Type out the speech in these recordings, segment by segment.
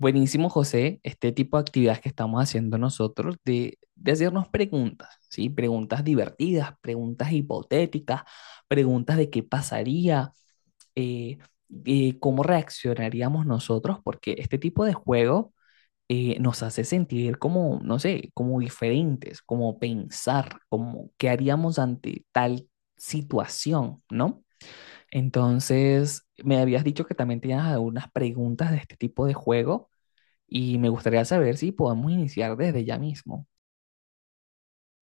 Buenísimo, José, este tipo de actividades que estamos haciendo nosotros de hacernos preguntas, ¿sí? Preguntas divertidas, preguntas hipotéticas, preguntas de qué pasaría, eh, cómo reaccionaríamos nosotros, porque este tipo de juego nos hace sentir como, no sé, como diferentes, como pensar, como qué haríamos ante tal situación, ¿no? Entonces, me habías dicho que también tenías algunas preguntas de este tipo de juego. Y me gustaría saber si podemos iniciar desde ya mismo.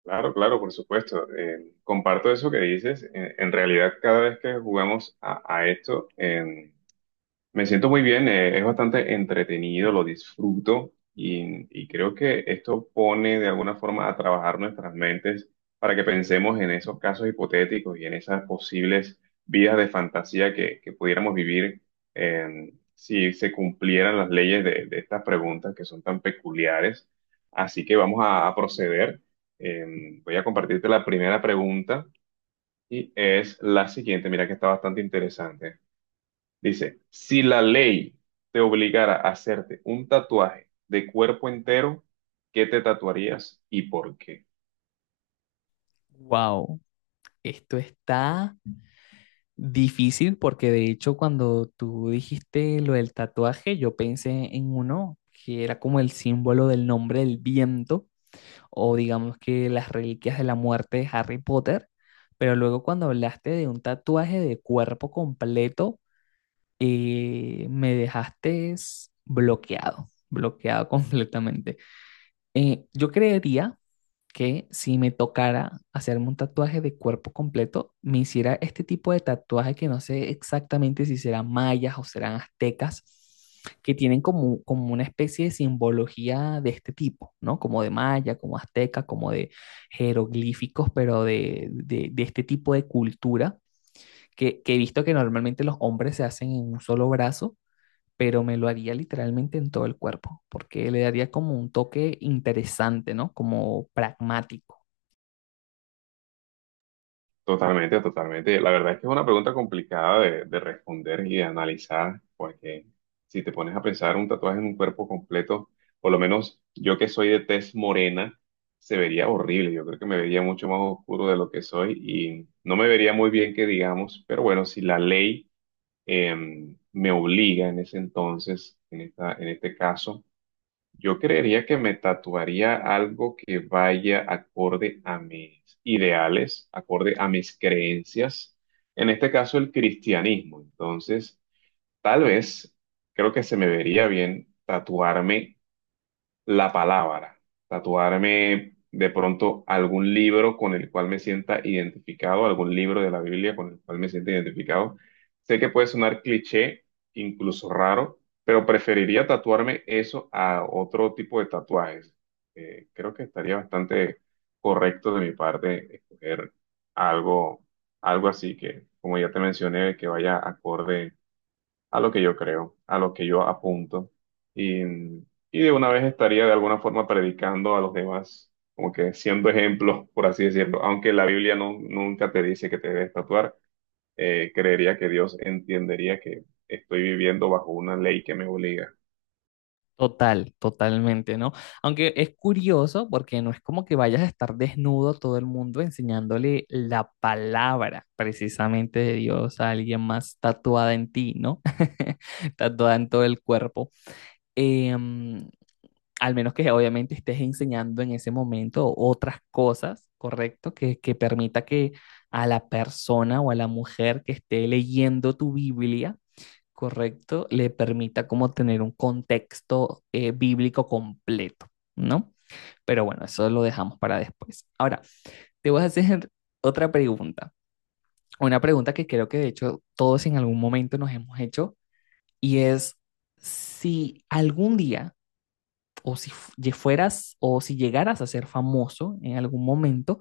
Claro, claro, por supuesto. Comparto eso que dices. En realidad, cada vez que jugamos a esto, me siento muy bien, es bastante entretenido, lo disfruto y creo que esto pone de alguna forma a trabajar nuestras mentes para que pensemos en esos casos hipotéticos y en esas posibles vidas de fantasía que pudiéramos vivir, si se cumplieran las leyes de estas preguntas que son tan peculiares. Así que vamos a proceder. Voy a compartirte la primera pregunta y es la siguiente, mira que está bastante interesante. Dice, si la ley te obligara a hacerte un tatuaje de cuerpo entero, ¿qué te tatuarías y por qué? Wow, esto está difícil porque de hecho cuando tú dijiste lo del tatuaje, yo pensé en uno que era como el símbolo del nombre del viento o digamos que las reliquias de la muerte de Harry Potter, pero luego cuando hablaste de un tatuaje de cuerpo completo, me dejaste bloqueado, bloqueado completamente. Yo creería que si me tocara hacerme un tatuaje de cuerpo completo, me hiciera este tipo de tatuaje que no sé exactamente si serán mayas o serán aztecas, que tienen como, como una especie de simbología de este tipo, ¿no? Como de maya, como azteca, como de jeroglíficos, pero de este tipo de cultura, que he visto que normalmente los hombres se hacen en un solo brazo, pero me lo haría literalmente en todo el cuerpo, porque le daría como un toque interesante, ¿no? Como pragmático. Totalmente, totalmente. La verdad es que es una pregunta complicada de responder y de analizar, porque si te pones a pensar un tatuaje en un cuerpo completo, por lo menos yo que soy de tez morena, se vería horrible. Yo creo que me vería mucho más oscuro de lo que soy y no me vería muy bien que digamos, pero bueno, si la ley me obliga en ese entonces, en en este caso, yo creería que me tatuaría algo que vaya acorde a mis ideales, acorde a mis creencias, en este caso el cristianismo. Entonces, tal vez creo que se me vería bien tatuarme la palabra, tatuarme de pronto algún libro con el cual me sienta identificado, algún libro de la Biblia con el cual me sienta identificado. Sé que puede sonar cliché, incluso raro, pero preferiría tatuarme eso a otro tipo de tatuajes. Creo que estaría bastante correcto de mi parte escoger algo, algo así que, como ya te mencioné, que vaya acorde a lo que yo creo, a lo que yo apunto. Y, y de una vez estaría de alguna forma predicando a los demás, como que siendo ejemplo, por así decirlo. Aunque la Biblia no, nunca te dice que te debes tatuar, creería que Dios entendería que estoy viviendo bajo una ley que me obliga. Total, totalmente, ¿no? Aunque es curioso porque no es como que vayas a estar desnudo todo el mundo enseñándole la palabra precisamente de Dios a alguien más tatuada en ti, ¿no? Tatuada en todo el cuerpo. Em, Al menos que obviamente estés enseñando en ese momento otras cosas, ¿correcto? Que permita que a la persona o a la mujer que esté leyendo tu Biblia correcto, le permita como tener un contexto bíblico completo, ¿no? Pero bueno, eso lo dejamos para después. Ahora, te voy a hacer otra pregunta, una pregunta que creo que de hecho todos en algún momento nos hemos hecho y es si algún día o si fueras o si llegaras a ser famoso en algún momento,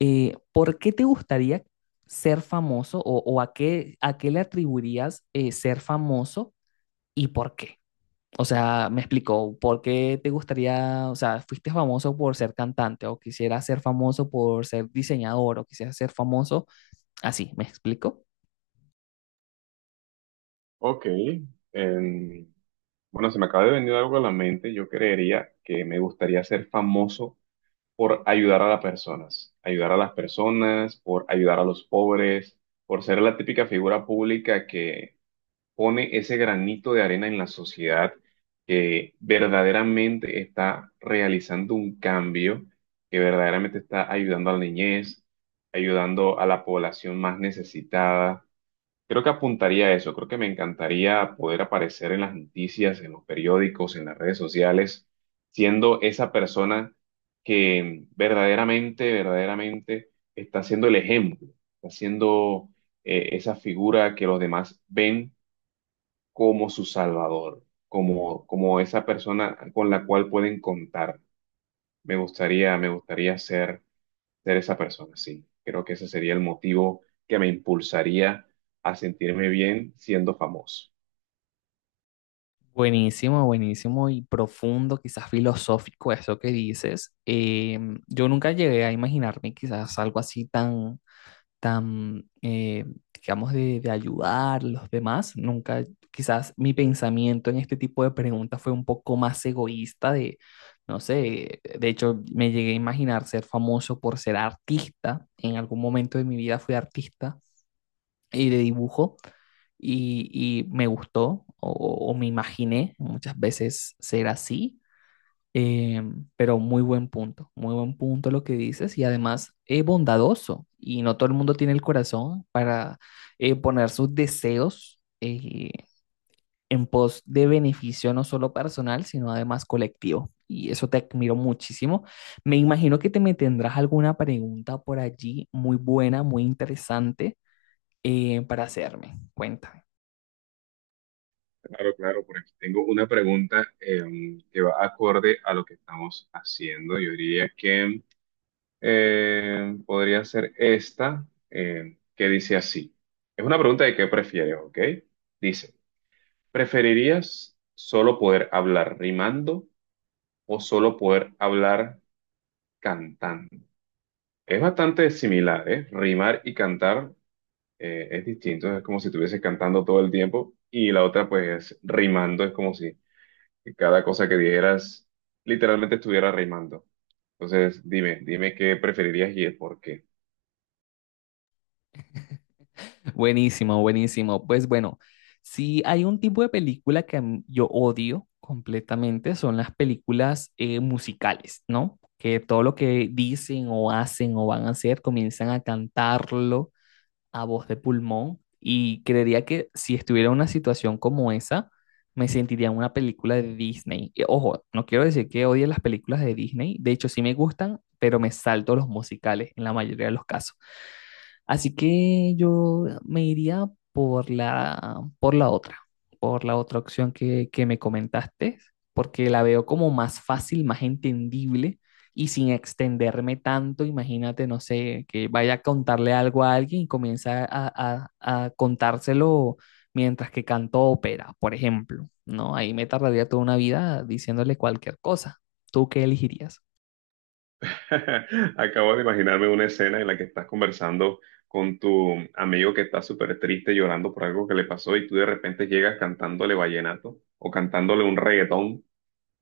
¿por qué te gustaría ser famoso o a qué le atribuirías ser famoso y por qué? O sea, me explicó por qué te gustaría, o sea, fuiste famoso por ser cantante o quisieras ser famoso por ser diseñador o quisieras ser famoso así, ¿me explico? Ok. em, bueno, se me acaba de venir algo a la mente. Yo creería que me gustaría ser famoso por ayudar a las personas, ayudar a las personas, por ayudar a los pobres, por ser la típica figura pública que pone ese granito de arena en la sociedad, que verdaderamente está realizando un cambio, que verdaderamente está ayudando a la niñez, ayudando a la población más necesitada. Creo que apuntaría a eso, creo que me encantaría poder aparecer en las noticias, en los periódicos, en las redes sociales, siendo esa persona que verdaderamente, verdaderamente está siendo el ejemplo, está siendo esa figura que los demás ven como su salvador, como, como esa persona con la cual pueden contar. Me gustaría ser esa persona, sí. Creo que ese sería el motivo que me impulsaría a sentirme bien siendo famoso. Buenísimo, buenísimo y profundo, quizás filosófico eso que dices. Yo nunca llegué a imaginarme quizás algo así tan, tan, digamos, de ayudar a los demás. Nunca, quizás mi pensamiento en este tipo de preguntas fue un poco más egoísta de, no sé, de hecho me llegué a imaginar ser famoso por ser artista. En algún momento de mi vida fui artista y de dibujo y me gustó o me imaginé muchas veces ser así eh, pero muy buen punto lo que dices y además es bondadoso y no todo el mundo tiene el corazón para poner sus deseos en pos de beneficio no solo personal, sino además colectivo. Y eso te admiro muchísimo. Me imagino que te me tendrás alguna pregunta por allí muy buena, muy interesante para hacerme. Cuéntame. Claro, claro, por aquí tengo una pregunta, que va acorde a lo que estamos haciendo. Yo diría que podría ser esta, que dice así. Es una pregunta de qué prefieres, ¿ok? Dice, ¿preferirías solo poder hablar rimando o solo poder hablar cantando? Es bastante similar, ¿eh? Rimar y cantar, es distinto, es como si estuvieses cantando todo el tiempo y la otra pues es rimando, es como si cada cosa que dijeras literalmente estuviera rimando. Entonces, dime, dime qué preferirías y el por qué. Buenísimo, buenísimo. Pues bueno, si hay un tipo de película que a mí- yo odio completamente, son las películas musicales, ¿no? Que todo lo que dicen o hacen o van a hacer comienzan a cantarlo a voz de pulmón. Y creería que si estuviera en una situación como esa, me sentiría en una película de Disney. Y, ojo, no quiero decir que odie las películas de Disney, de hecho sí me gustan, pero me salto los musicales en la mayoría de los casos. Así que yo me iría por la, por la otra, por la otra opción que me comentaste, porque la veo como más fácil, más entendible y sin extenderme tanto. Imagínate, no sé, que vaya a contarle algo a alguien y comienza a, a contárselo mientras que canto ópera, por ejemplo, ¿no? Ahí me tardaría toda una vida diciéndole cualquier cosa. ¿Tú qué elegirías? Acabo de imaginarme una escena en la que estás conversando con tu amigo que está súper triste llorando por algo que le pasó y tú de repente llegas cantándole vallenato o cantándole un reggaetón.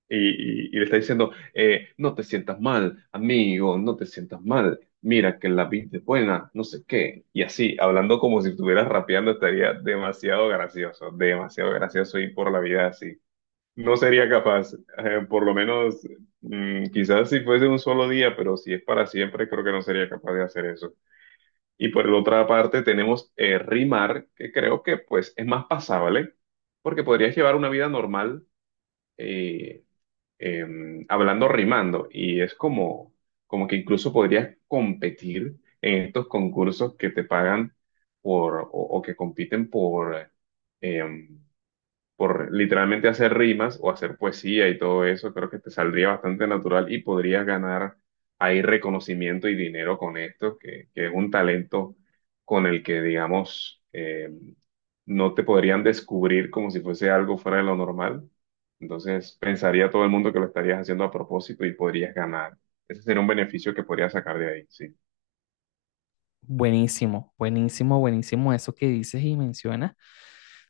Y le está diciendo, no te sientas mal, amigo, no te sientas mal, mira que la vida es buena, no sé qué. Y así, hablando como si estuvieras rapeando, estaría demasiado gracioso ir por la vida así. No sería capaz, por lo menos, quizás si fuese un solo día, pero si es para siempre, creo que no sería capaz de hacer eso. Y por la otra parte tenemos, rimar, que creo que pues es más pasable, porque podrías llevar una vida normal. eh, eh, Hablando rimando y es como, como que incluso podrías competir en estos concursos que te pagan por o que compiten eh, por literalmente hacer rimas o hacer poesía y todo eso, creo que te saldría bastante natural y podrías ganar ahí reconocimiento y dinero con esto, que es un talento con el que, digamos, no te podrían descubrir como si fuese algo fuera de lo normal. Entonces, pensaría todo el mundo que lo estarías haciendo a propósito y podrías ganar. Ese sería un beneficio que podrías sacar de ahí, sí. Buenísimo, buenísimo, buenísimo eso que dices y mencionas.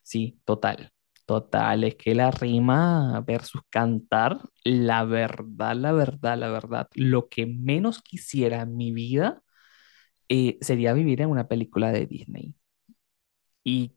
Sí, total, total. Es que la rima versus cantar, la verdad, la verdad, la verdad, lo que menos quisiera en mi vida sería vivir en una película de Disney. Y